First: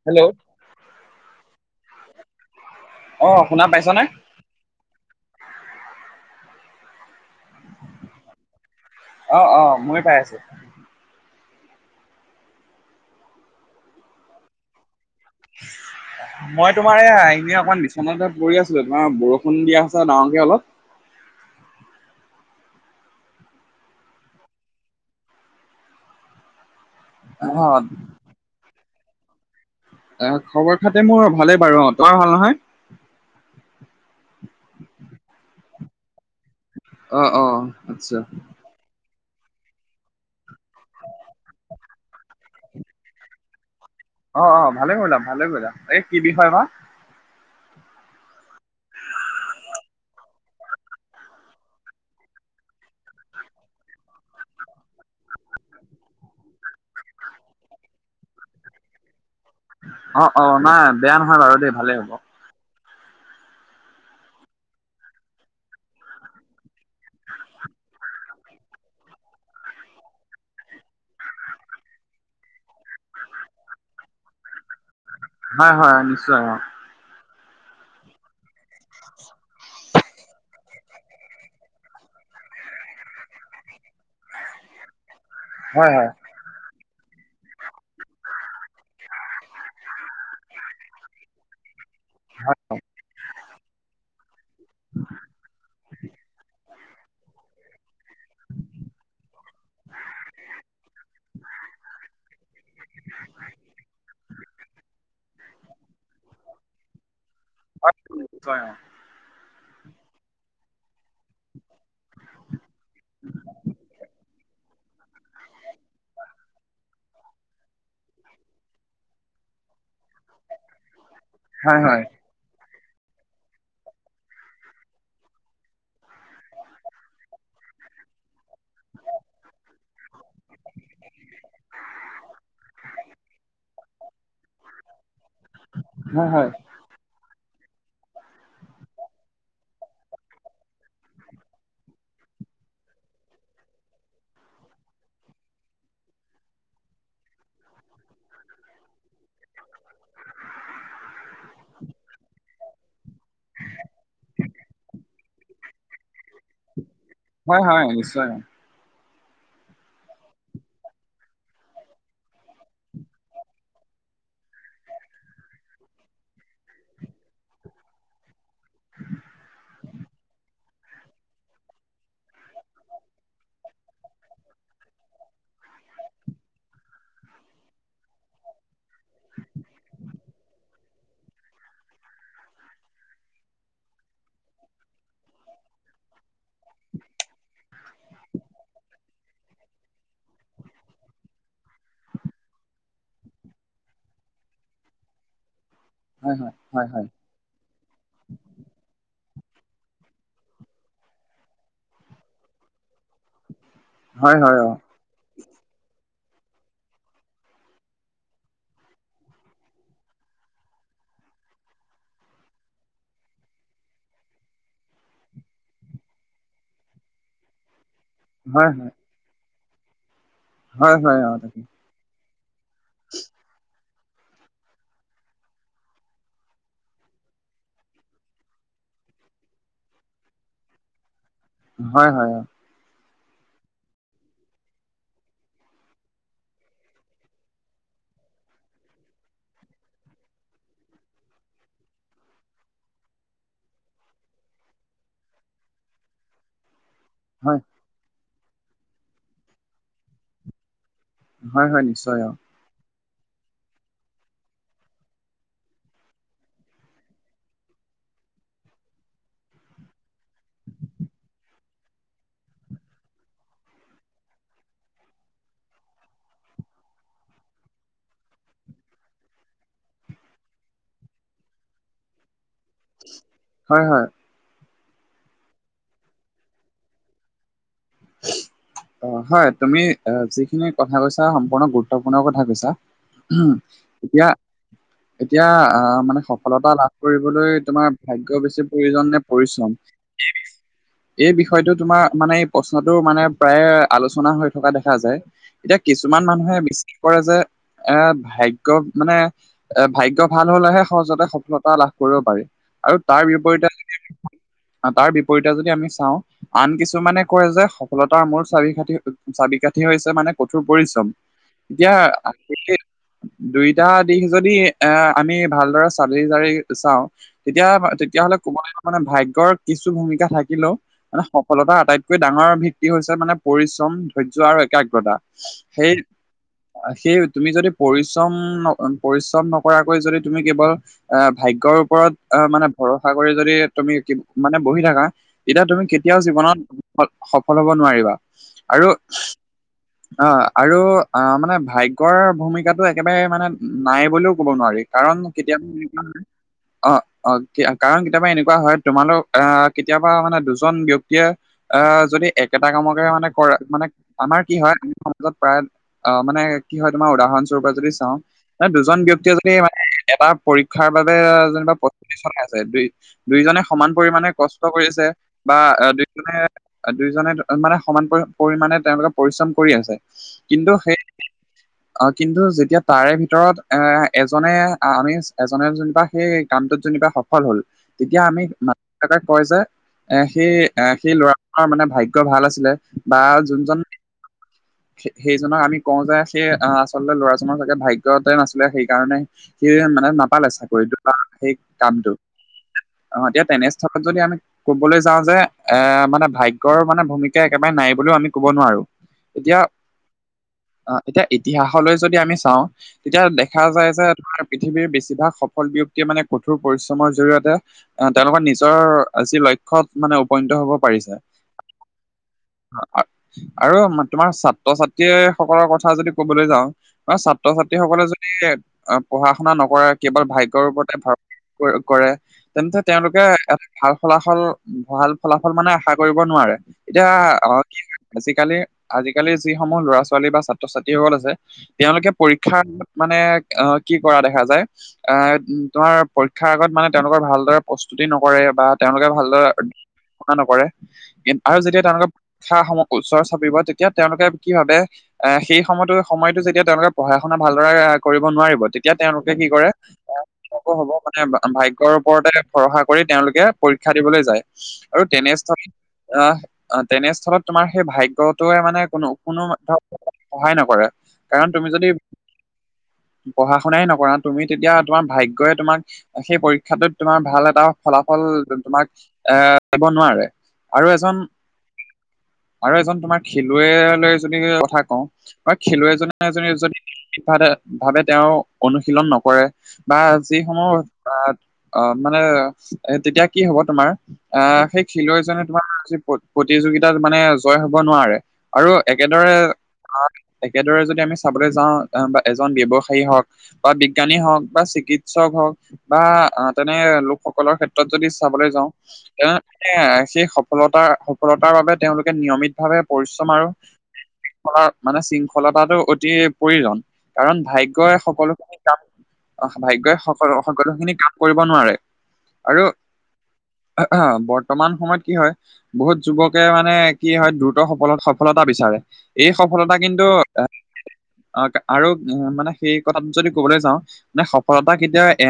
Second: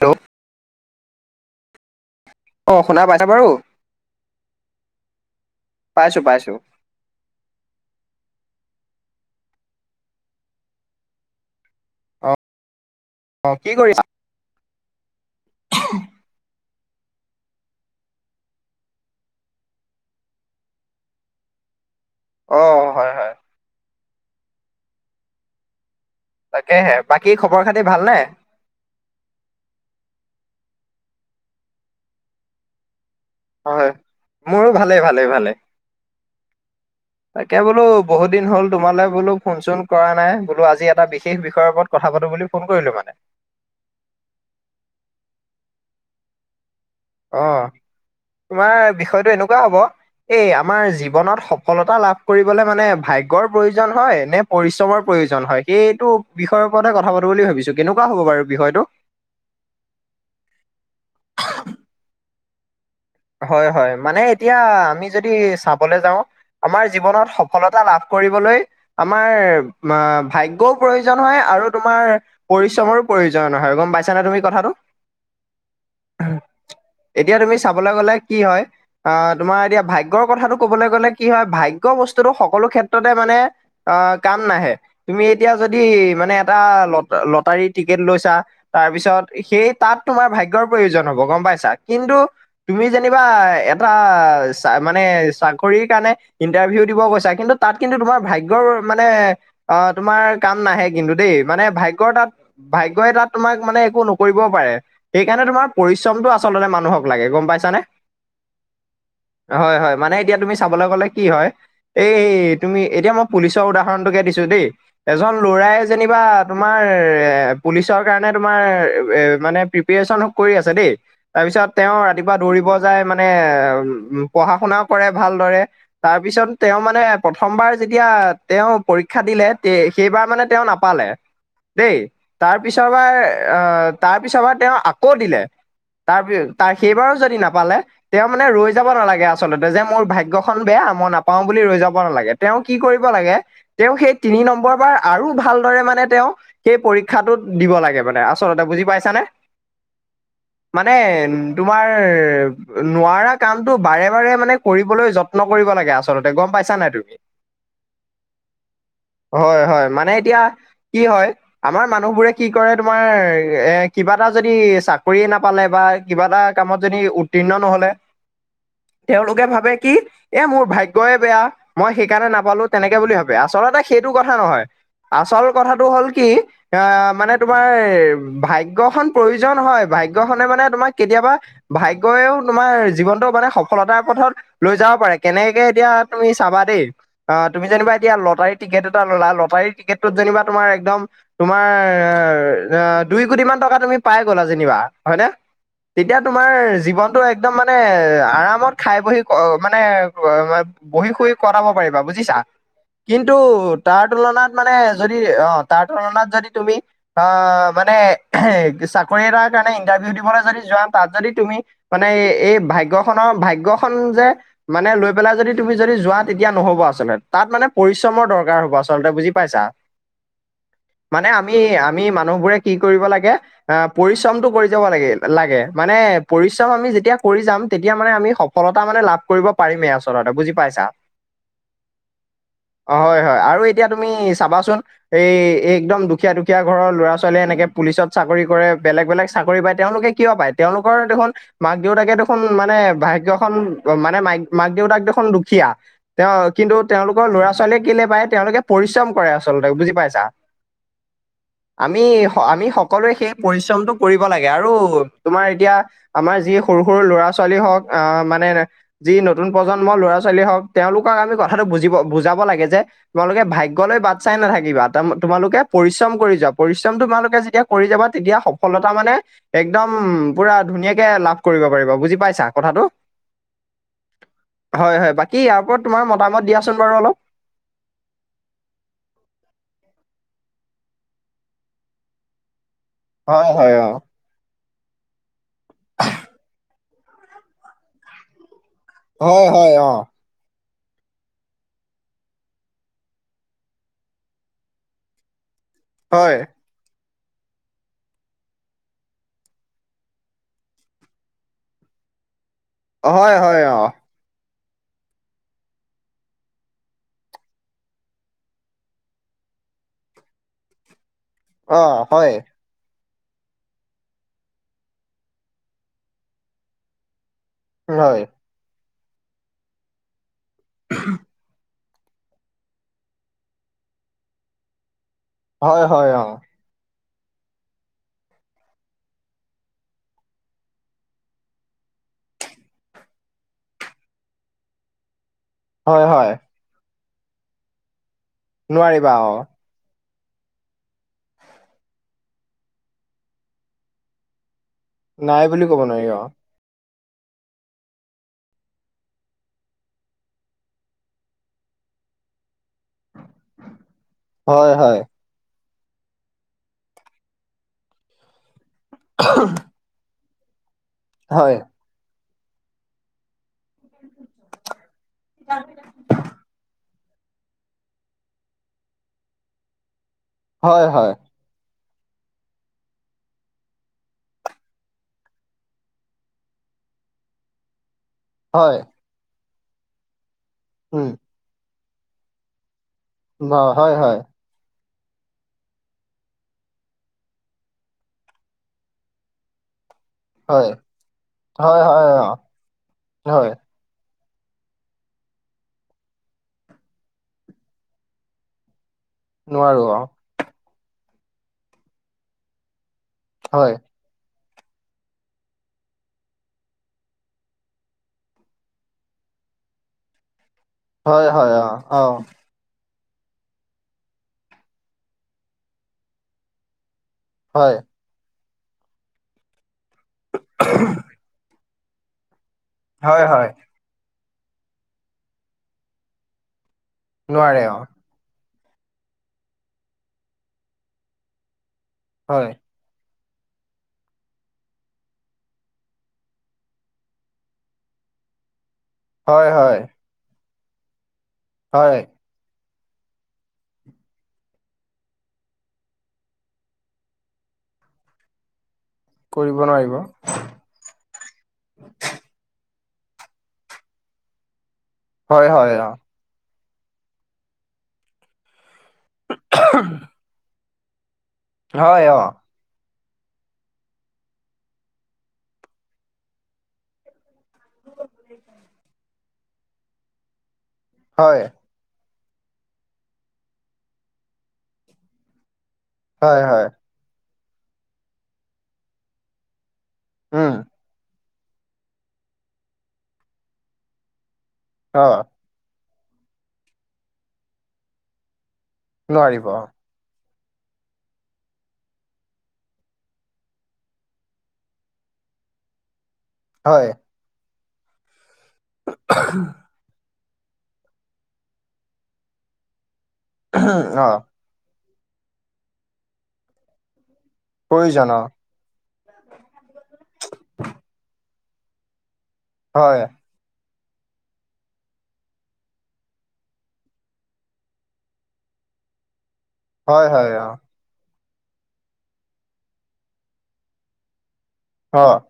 ত [unintelligible] hello অঁ শুনা পাইছানে বাৰু? পাইছ নে? পাইছো পাইছো অ', অ' ময়ো পাই আছো। অ অ' কি কৰিছা। মই তোমাৰ এই আহি এনেই অকমান বিচনতে পৰি আছো, তোমাৰ বৰষুণ দিয়া আছে ডাঙৰকে অলপ অ' হয়, হয়। তাকেহে, বাকী অ খবৰ খাতি ভাল নে? এ খবৰ খাতি মোৰ ভালে বাৰু অ', তোমাৰ ভাল নহয়? হয়। মোৰো ভালে ভালে ভালে। অ অ তাকে বোলো আচ্ছা। বহুত দিন হ'ল তোমালৈ বোলো ফোন চোন কৰা নাই, বোলো আজি এটা বিশেষ বিষয়ৰ ওপৰত কথা পাতো বুলি ফোন কৰিলো মানে। অ', অ' ভালে কৰিলা ভালে কৰিলা, এই কি বিষয় বা? অ' তোমাৰ বিষয়টো এনেকুৱা হ'ব। এই আমাৰ জীৱনত সফলতা লাভ কৰিবলে মানে ভাগ্যৰ প্ৰয়োজন হয় নে পৰিশ্ৰমৰ প্ৰয়োজন হয় সেইটো বিষয়ৰ ওপৰতে কথা পাতো বুলি ভাবিছো কেনেকুৱা হ'ব বাৰু বিষয়টো? অ অ নাই বেয়া নহয় বাৰু দেই ভালেই হ'ব। হয় হয় মানে এতিয়া আমি যদি চাবলৈ যাওঁ আমাৰ জীৱনত সফলতা লাভ কৰিবলৈ আমাৰ ভাগ্যও প্ৰয়োজন হয় আৰু তোমাৰ পৰিশ্ৰমৰো প্ৰয়োজন হয় গম পাইছানে তুমি কথাটো। হয় হয় নিশ্চয় অ এতিয়া তুমি চাবলে গ'লে কি হয় আহ তোমাৰ এতিয়া ভাগ্যৰ কথাটো কবলৈ গলে কি হয় ভাগ্য বস্তুটো সকলো ক্ষেত্ৰতে মানে আহ কাম নাহে তুমি এতিয়া যদি হয় হয়। মানে এটা লত লটাৰী টিকেট লৈছা তাৰ পিছত সেই তাত তোমাৰ ভাগ্যৰ প্ৰয়োজন হব গম পাইছা কিন্তু, হয়, তুমি যেনিবা এটা চা মানে চাকৰিৰ কাৰণে- ইণ্টাৰভিউ দিব গৈছা কিন্তু তাত কিন্তু তোমাৰ ভাগ্যৰ মানে অ তোমাৰ কাম নাহে কিন্তু দেই মানে ভাগ্যৰতাত ভাগ্যই তাত তোমাক মানে একো নোক- কৰিব পাৰে সেইকাৰণে তোমাৰ পৰিশ্ৰমটো আচলতে মানুহক লাগে গম পাইছানে। নিশ্চয় অ হয় হয় মানে এতিয়া তুমি চাবলৈ গ'লে- কি হয় এই তুমি এতিয়া মই পুলিচৰ উদাহৰণটোকে দিছো দেই- এজন ল'ৰাই যেনিবা তোমাৰ এ পুলিচৰ কাৰণে তোমাৰ এ মানে পিপ প্ৰিপৰেচনটো কৰি আছে দেই তাৰপিছত হয় হয় তেওঁৰ- ৰাতিপুৱা দৌৰিব যায় মানে উ পঢ়া শুনাও কৰে ভালদৰে তাৰ পিছত তেওঁ মানে প্ৰথমবাৰ যেতিয়া তেওঁ পৰীক্ষা দিলে তে সেইবাৰ মানে তেওঁ নাপালে। দেই তাৰপিছৰবাৰ আহ তাৰপিছৰবাৰ তেওঁ আকৌ দিলে হয় তাৰ হয় তাৰ সেইবাৰো যদি নাপালে তেওঁ মানে ৰৈ যাব নালাগে আচলতে যে মোৰ ভাগ্য খন বেয়া মই নাপাও বুলি ৰৈ যাব নালাগে। তেওঁ কি কৰিব লাগে তেওঁ সেই তিনি নম্বৰ বাৰ আৰু ভালদৰে মানে তেওঁ সেই পৰীক্ষাটোত দিব লাগে মানে আচলতে বুজি পাইছানে। মানে- তোমাৰ নোৱাৰা কামটো বাৰে বাৰে মানে কৰিবলৈ যত্ন কৰিব লাগে আছ চলতে গম পাইছা নাই তুমি? হয় হয়, নিশ্চয় হয়। হয় হয় মানে এতিয়া কি হয় আমাৰ মানুহবোৰে কি কৰে তোমাৰ এ কিবা এটা যদি চাকৰিয়ে নাপালে বা কিবা এটা কামত যদি উত্তীৰ্ণ নহলে তেওঁলোকে ভাবে কি এ মোৰ ভাগ্যয় বেয়া মই সেইকাৰণে নাপালো তেনেকে বুলি ভাবে আচলতে সেইটো কথা নহয়। আচল কথাটো হ'ল কি আহ মানে তোমাৰ ভাগ্যখন প্ৰয়োজন হয় ভাগ্যখনে মানে তোমাক কেতিয়াবা ভাগ্যয়ইও তোমাৰ জীৱনটো মানে সফলতাৰ পথত লৈ যাব পাৰে কেনেকে এতিয়া তুমি চাবা দেই অ তুমি যেনিবা এতিয়া লটাৰী টিকেট এটা ল'লা লটাৰী টিকেটটোত যেনিবা তুমাৰ একদম তোমাৰ অঁ দুই কোটি মান টকা তুমি পাই গ'লা যেনিবা হয়নে তেতিয়া অ হয় তোমাৰ হয় জীৱনটো একদম মানে আৰামত খাই বহি ক মানে বহি শুই কটাব পাৰিবা বুজিছা কিন্তু তাৰ হয় হয়। হয় তুলনাত হয় অ মানে- যদি অ' তাৰ তুলনাত যদি তুমি। অ' মানে চাকৰি এটাৰ কাৰণে ইন্টাৰভিউ দিবলৈ যদি যাম। তাত যদি তুমি মানে এই ভাগ্যখনৰ ভাগ্যখন যে। মানে লৈ পেলাই যদি তুমি যদি যোৱা তেতিয়া নহ'ব আচলতে তাত মানে। পৰিশ্ৰমৰ দৰকাৰ হয় হ'ব হয় আচলতে বুজি পাইছা, হয় হয় মানে অ আমি তাকে আমি ম। মানুহ বোৰে কি কৰিব লাগে অ' পৰিশ্ৰমটো কৰি যাব লাগে লাগে। মানে পৰিশ্ৰম আমি যেতিয়া কৰি যাম তেতিয়া মানে আমি সফলতা মানে লাভ কৰিব পাৰিমেই আচলতে বুজি পাইছা। অঁ। হয় হয় হয়। অঁ হয় হয় আৰু এতিয়া তুমি চাবাচোন। এই একদম দুখীয়া দুখীয়া ঘৰৰ ল'ৰা ছোৱালীয়ে এনেকে পুলিচত চাকৰি কৰে বেলেগ বেলেগ। চাকৰি পায়, তেওঁলোকে কিয় পায় তেওঁলোকৰ দেখোন। মাক দেউতাকে দেখোন মানে ভাগ্যখন মানে মাই মাক দেউতাক দেখোন দুখীয়া। তেওঁ কিন্তু তেওঁলোকৰ লৰা হয় ছোৱালীয়ে কেলৈ পায় তেওঁলোকে পৰিশ্ৰম কৰে আচলতে বুজি পাইছা। হয় হয় আমি নিশ্চয় অ আমি সকলোৱে সেই পৰিশ্ৰমটো কৰিব লাগে আৰু। তোমাৰ এতিয়া আমাৰ যি সৰু সৰু ল'ৰা ছোৱালী হওক আহ মানে। যি নতুন প্ৰজন্মৰ ল'ৰা ছোৱালী হওক, তেওঁলোকক আমি কথাটো বুজিব বুজাব লাগে যে। তোমালোকে ভাগ্য ললৈ বাট চাই নাথাকিবা, তোমালোকে পৰিশ্ৰম কৰি যোৱা পৰিশ্ৰম তোমালোকে যেতিয়া। কৰি যাবা, তেতিয়া সফলতা মানে একদম। উম, পুৰা ধুনীয়াকে লাভ কৰিব পাৰিব বুজি পাইছা কথাটো। হয় হয়। হয় হয়, বাকী ইয়াৰ ওপৰত তোমাৰ মতামত দিয়াচোন বাৰু অলপ। অ' হয় তুমি যিখিনি কথা কৈছা সম্পূৰ্ণ গুৰুত্বপূৰ্ণ কথা কৈছা। হয় হয় অ এতিয়া। এতিয়া আহ মানে সফলতা লাভ কৰিবলৈ তোমাৰ ভাগ্য বেছি। প্ৰয়োজন নে হয় পৰিশ্ৰম হয় অ এই বিষয়টো তোমাৰ মানে। প্ৰশ্নটো মানে প্ৰায়ে আলোচনা হৈ থকা দেখা যায় এতিয়া কিছুমান মানুহে। কৰে যে, এ ভাগ্য মানে। এ' ভাগ্য ভাল হলেহে সহজতে সফলতা লাভ কৰিব পাৰি। আৰু তাৰ হয় হয় হয় বিপৰীতে অ যদি আ তাৰ বিপৰীতে যদি আমি চাওঁ আন কিছুমানে। কলে যে সফলতাৰ মূল চাবিকাঠি চাবিকাঠি হৈছে মানে কঠোৰ পৰিশ্ৰম। অ এতিয়া হয় বিশেষ। দুইটা দিশ যদি এ আমি ভালদৰে চালি জাৰি চাওঁ। তেতিয়া হয় তেতিয়াহলে ক'ব লাগিব মানে ভাগ্যৰ কিছু ভূমিকা থাকিলেও মানে সফলতাৰ আটাইতকৈ। আটাইতকৈ ডাঙৰ ভিত্তি হৈছে মানে পৰিশ্ৰম ধৈৰ্য্য আৰু একাগ্ৰতা। হয় সেই হয় অ'। সেই তুমি যদি পৰিশ্ৰম- পৰিশ্ৰম নকৰাকৈ যদি তুমি কেৱল। এ' ভাগ্যৰ ওপৰত আহ মানে ভৰসা কৰি যদি তুমি মানে বহি থাকা। এতিয়া তুমি হয় কেতিয়াও হয় জীৱনত সফল হব নোৱাৰিবা আৰু। নোৱাৰিবা [inaudible] অ' আৰু অ' মানে ভাগ্যৰ ভূমিকাটো একেবাৰে মানে নাই বুলিও ক'ব নোৱাৰি। কাৰণ নাই বুলি ক'ব কেতিয়াবা এনে নোৱাৰি অ ন। অ' অ' কাৰণ কেতিয়াবা এনেকুৱা হয়, তোমালোক আহ কেতিয়াবা মানে দুজন ব্যক্তিয়ে। আহ যদি একেটা কামকে মানে কৰা মানে আমাৰ কি হয়। ত' প্ৰায় অ' মানে কি হয় তোমাৰ উদাহৰণ স্বৰূপে যদি চাওঁ। এ দুজন ব্যক্তিয়ে যদি মানে এটা পৰীক্ষাৰ বাবে হয় যেনিবা প্ৰস্তুতি চলাই আছে দেই। দুয়োজনে সমান পৰিমানে কষ্ট কৰিছে বা দুয়োজনে দুইজনে মানে সমান পৰিমণে তেওঁলোকে পৰিশ্ৰম কৰি আছে কিন্তু সেই অ অ কিন্তু যেতিয়া তাৰে ভিতৰত এ এজনে আমি এজনে যেনিবা সেই কামটোত যেনিবা সফল হ'ল তেতিয়া আমি হয় মা-দেউতা কয় যে এ সেই এ উম সেই ল'ৰা মানে ভাগ্য ভাল আছিলে বা যোনজন [unintelligible] সেইজনক আমি কওঁ যে সেই আচলতে ল'ৰাজনৰ চাগে ভাগ্যতে নাছিলে সেইকাৰণে সিজেন মানে নাপালে হয় চাকৰিটো বা সেই হয় হয় কামটো অ তেওঁ হয় তেনেস্থলত যদি আমি ক'বলৈ যাওঁ যে এ মানে ভাগ্যৰ মানে ভূমিকা একেবাৰে নাই বুলিও আমি কব নোৱাৰো, এতিয়া নোৱাৰো অ অৱ এতিয়া ইতিহাসলৈ যদি আমি চাওঁ তেতিয়া দেখা হয় যায় যে তোমাৰ পৃথিৱীৰ বেছিভাগ সফল ব্যক্তিয়ে মানে কঠোৰ পৰিশ্ৰমৰ জৰিয়তে আহ তেওঁলোকৰ নিজৰ যি লক্ষ্যত মানে উপনীত হ'ব পাৰি। হয় হয় অৱ অৱ। আৰু তোমাৰ ছাত্ৰ-ছাত্ৰী সকলৰ কথা যদি ক'বলৈ যাওঁ অৱ ছাত্ৰ-ছাত্ৰী হয় সকলে যদি পঢ়া-শুনা নকৰে কেৱল ভাগ্যয়ৰ ওপৰতে ভৰসা কৰে তেন্তে হয় তেওঁলোকে হয় এটা ভাল ফলাফল ভাল ফলাফল মানে আশা কৰিব নোৱাৰে এতিয়া আহ নোৱাৰে অ কি আজিকালি আজিকালিৰ যিসমূহ ল'ৰা ছোৱালী বা ছাত্ৰ-ছাত্ৰীসকল আছে তেওঁলোকে হয় পৰীক্ষাৰ মানে অ কি কৰা দেখা যায়। এ তোমাৰ পৰীক্ষাৰ আগত মানে তেওঁলোকৰ ভালদৰে প্ৰস্তুতি নকৰে বা তেওঁলোকে ভালদৰে হয় হয় পঢ়া-শুনা নকৰে আৰু যেতিয়া হয় তেওঁলোকে পৰীক্ষা ওচৰ চাপিব তেতিয়া তেওঁলোকে কি ভাবে এ সেই সময়তো সময়তো যেতিয়া তেওঁলোকে পঢ়া শুনা ভালদৰে কৰিব নোৱাৰিব তে তেতিয়া তেওঁলোকে কি কৰিব কৰে, নোৱাৰিব এ কি হ'ব, হ'ব মানে ভাগ্যৰ ওপৰতে ভৰসা কৰি তেওঁলোকে পৰীক্ষা দিবলৈ যায়। আৰু হয় হয় তেনেস্থলীত অ আহ তেনেস্থলত তোমাৰ সেই ভাগ্যটোৱে মানে কোনো কোনো ধৰক সহায় নকৰে কাৰণ তুমি যদি হয় অ পঢ়া-শুনাই নকৰা তুমি তেতিয়া তোমাৰ ভাগ্যই তোমাক সেই পৰীক্ষাটোত তোমাৰ ভাল এটা এটা ফলাফল তোমাক এ দিব নোৱাৰে আৰু এজন হয় আৰু এজন তোমাৰ খেলুৱৈ লৈ যদি কথা কওঁ তোমাৰ হয় খেলুৱৈজনে হয় যদি ভাৱে ভাৱে তেওঁ অনুশীলন নকৰে বা উম যিসমূহ অৱ মানে তেতিয়া কি হ'ব তোমাৰ আহ, সেই অ খিলৈ তোমাৰ আজি প্ৰতিযোগিতাত মানে জয় হ'ব নোৱাৰে আৰু একেদৰে নোৱাৰিব অ একেদৰে যদি আমি চাবলৈ যাওঁ বা এজন ব্যৱসায়ী হওক বা বিজ্ঞানী হওক বা চিকিৎসক হওক বা তেনে হয় লোকসকলৰ ক্ষেত্ৰত যদি চাবলৈ যাওঁ, তেনে সেই সফলতা সফলতাৰ বাবে তেওঁলোকে নিয়মিত ভাৱে পৰিশ্ৰম আৰু অ। শৃংলা মানে শৃংখলতাটো অতি প্ৰয়োজন কাৰণ ভাগ্যই প্ৰয়োজন অ সকলো ভাগ্যয়ই সকল সকলো খিনি কাম কৰিব নোৱাৰে আৰু হয়। অ বৰ্তমান সময়ত, কি হয় বহুত যুৱকে মানে কি হয় দ্ৰুত সফলত সফলতা বিচাৰে। এই সফলতা হয় কিন্তু হয় এ অ আৰু মানে সেই কথা যদি কবলৈ যাওঁ। মানে সফলতা কেতিয়া অ এ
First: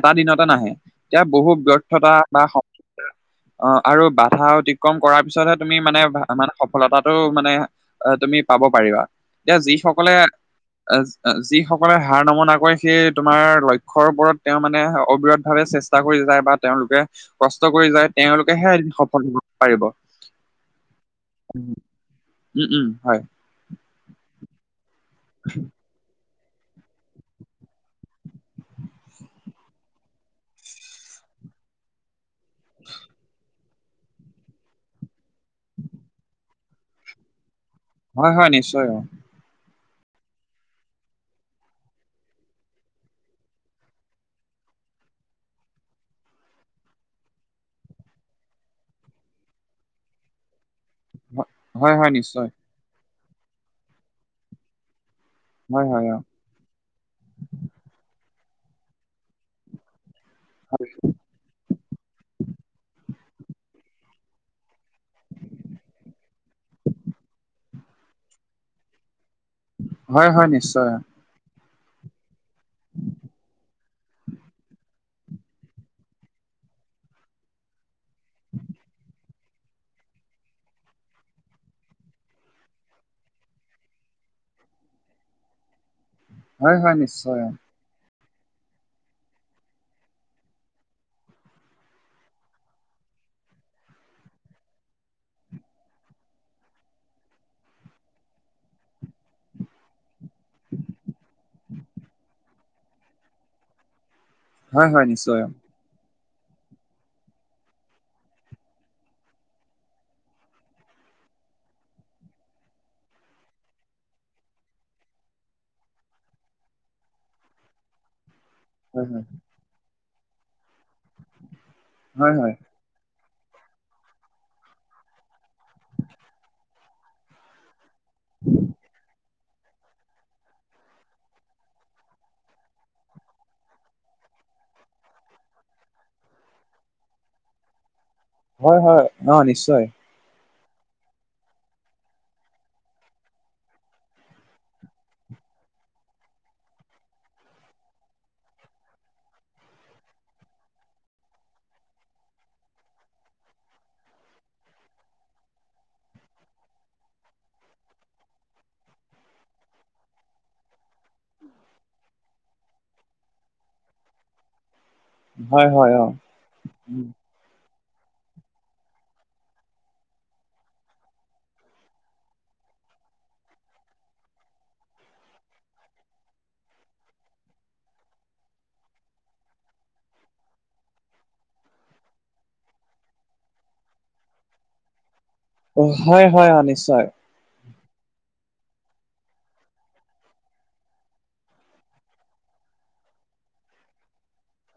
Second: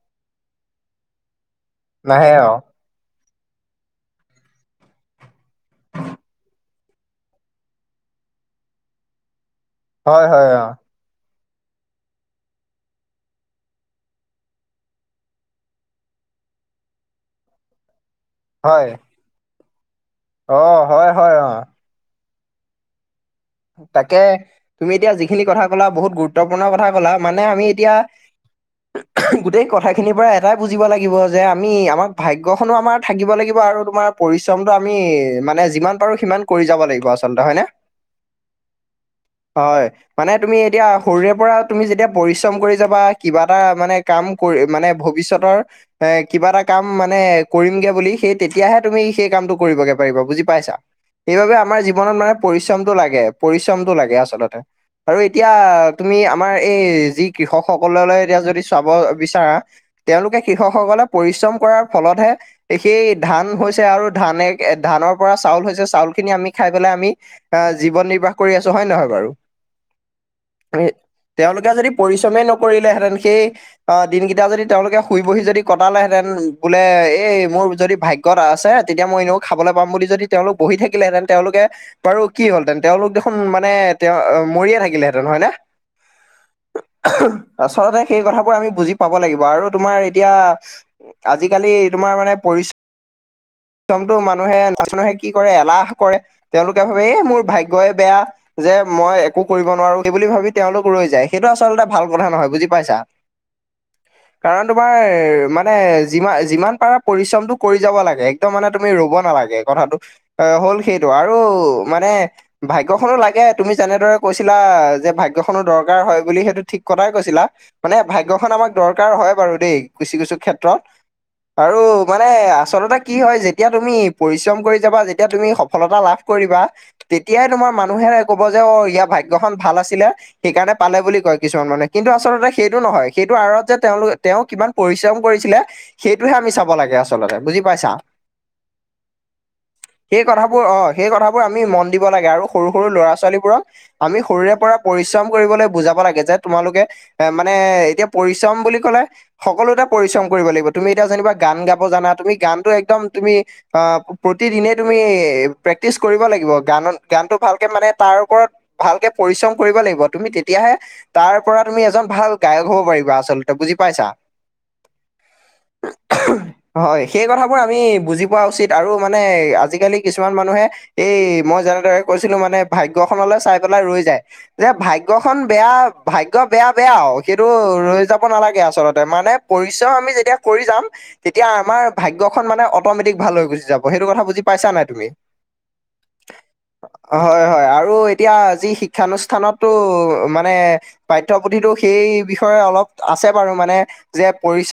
এটা দিনতে নাহে এতিয়া বহুত ব্যৰ্থতা নাহে বা অ অ আৰু বাধা অতিক্ৰম কৰাৰ পিছতহে তুমি মানে মানে সফলতাটো মানে, আহ তুমি পাব পাৰিবা এতিয়া যিসকলে। হয় হয় অ যিসকলে হাৰ নমনা কৰে সেই তোমাৰ লক্ষীয় ওপৰত তেওঁ মানে অবিৰত ভাৱে চেষ্টা কৰি যায় বা তেওঁলোকে কষ্ট কৰি যায় তেওঁলোকে। তেতিয়াহে হয় এদিন সফল হব পাৰিব অ হয় হয় অ উম উম হয়। তাকে তুমি এতিয়া যিখিনি কথা কলা বহুত গুৰুত্বপূৰ্ণ কথা কলা মানে আমি এতিয়া। গোটেই কথাখিনিৰ পৰা এটাই বুজিব লাগিব যে আমি আমাক, ভাগ্য খনো আমাৰ থাকিব লাগিব আৰু তোমাৰ পৰিশ্ৰমটো আমি মানে যিমান পাৰো সিমান। কৰি যাব লাগিব আচলতে হয়নে। হয় হয় নিশ্চয় হয়। হয় মানে তুমি এতিয়া সৰুৰে পৰা তুমি যেতিয়া পৰিশ্ৰম কৰি যাবা কিবা এটা মানে কাম। কৰি মানে ভৱিষ্যতৰ, এ কিবা এটা কাম মানে কৰিমগে বুলি সেই তেতিয়াহে তুমি সেই কামটো কৰিবগে পাৰিবা বুজি পাইছা। সেইবাবে আমাৰ হয় হয় জীৱনত মানে নিশ্চয় পৰিশ্ৰমটো লাগে পৰিশ্ৰমটো লাগে আচলতে। আৰু এতিয়া হয় হয় তুমি, অ আমাৰ এই যি কৃষক সকললৈ এতিয়া যদি চাব বিচাৰা তেওঁলোকে, কৃষকসকলে পৰিশ্ৰম কৰাৰ ফলতহে। সেই ধান হৈছে আৰু ধানে ধানৰ পৰা চাউল হৈছে চাউল খিনি আমি খাই পেলাই আমি, এ জীৱন নিৰ্বাহ কৰি আছো হয় নে নহয় বাৰু হয় হয় এ- নিশ্চয়। তেওঁলোকে যদি পৰিশ্ৰমেই নকৰিলেহেঁতেন সেই, অ দিনকেইটা যদি তেওঁলোকে শুই বহি যদি কটালেহেঁতেন বোলে এই মোৰ যদি ভাগ্য, ত আছে তেতিয়া মই এনেও খাবলৈ পাম বুলি যদি তেওঁলোক বহি থাকিলেহেঁতেন তেওঁলোকে। বাৰু কি হ'লহেতেন তেওঁলোক দেখোন মানে তেওঁ মৰিয়ে থাকিলেহেঁতেন হয়নে। অ হয় হয় নিশ্চয় অ আচলতে সেই কথাবোৰ আমি বুজি পাব লাগিব আৰু তোমাৰ এতিয়া। আজিকালি তোমাৰ মানে পৰিশ্ৰ মটো মানুহে [unintelligible] কি কৰে এলাহ কৰে তেওঁলোকে ভাবে এই মোৰ ভাগ্যই, বেয়া। যে মই একো কৰিব নোৱাৰো সেই বুলি ভাবি তেওঁলোক ৰৈ যায় সেইটো আচলতে ভাল কথা নহয় বুজি পাইছা। কাৰণ হয় তোমাৰ হয় নিশ্চয় অ মান মানে যিমান যিমান পাৰা পৰিশ্ৰমটো কৰি যাব লাগে একদম মানে তুমি ৰ'ব নালাগে কথাটো। অ হ'ল সেইটো আৰু মানে। ভাগ্যখনো লাগে তুমি যেনেদৰে কৈছিলা যে ভাগ্যখনো দৰকাৰ হয় বুলি সেইটো ঠিক কথাই কৈছিলা। মানে ভাগ্যখন আমাক, দৰকাৰ হয় বাৰু দেই কিছু কিছু ক্ষেত্ৰত আৰু মানে হয় হয় আচলতে কি হয় যে তিয়া তুমি পৰিশ্ৰম কৰি যাবা যেতিয়া তুমি সফলতা লাভ কৰিবা। তেতিয়াই তোমাৰ মানুহে ক'ব যে অ ইয়াৰ ভাগ্যখন ভাল আছিলে। সেইকাৰণে পালে বুলি কয় কিছুমান মানে কিন্তু আচলতে সেইটো নহয় সেইটো আঁৰত যে তেওঁলোক তেওঁ কিমান। পৰিশ্ৰম কৰিছিলে সেইটোহে আমি চাব লাগে আচলতে বুজি পাইছা। হয় হয় অ নিশ্চয়। এই কথাবোৰ অঁ সেই কথাবোৰ আমি মন দিব লাগে আৰু সৰু সৰু ল'ৰা ছোৱালীবোৰক আমি সৰুৰে পৰা পৰিশ্ৰম কৰিবলৈ বুজাব লাগে যে তোমালোকে এ মানে এতিয়া পৰিশ্ৰম বুলি কলে সকলোতে পৰিশ্ৰম কৰিব লাগিব, তুমি এতিয়া যেনিবা গান গাব জানা তুমি গানটো একদম তুমি আ প্ৰতিদিনে তুমি প্ৰেক্টিচ কৰিব লাগিব। গানত গানটো ভালকে মানে তাৰ ওপৰত ভালকে পৰিশ্ৰম কৰিব লাগিব তুমি তেতিয়াহে তাৰ পৰা তুমি এজন ভাল গায়ক হব পাৰিবা আচলতে, বুজি পাইছা? হয় হয় অ হয়, সেই কথাবোৰ আমি বুজি পোৱা উচিত আৰু মানে আজিকালি কিছুমান মানুহে এই মই যেনেদৰে কৈছিলো মানে ভাগ্যখনলৈ চাই পেলাই ৰৈ যায়। যে ভাগ্যখন বেয়া ভাগ্য বেয়া বেয়া আৰু সেইটো ৰৈ যাব নালাগে আচলতে মানে পৰিশ্ৰম আমি যেতিয়া কৰি যাম তেতিয়া আমাৰ ভাগ্যখন মানে অট'মেটিক ভাল হৈ গুচি যাব। সেইটো কথা বুজি পাইছা নাই তুমি? হয় হয় অ' নিশ্চয়। হয় হয় আৰু এতিয়া যি শিক্ষানুষ্ঠানতো মানে পাঠ্যপুথিতো সেই বিষয়ে অলপ আছে বাৰু মানে যে পৰি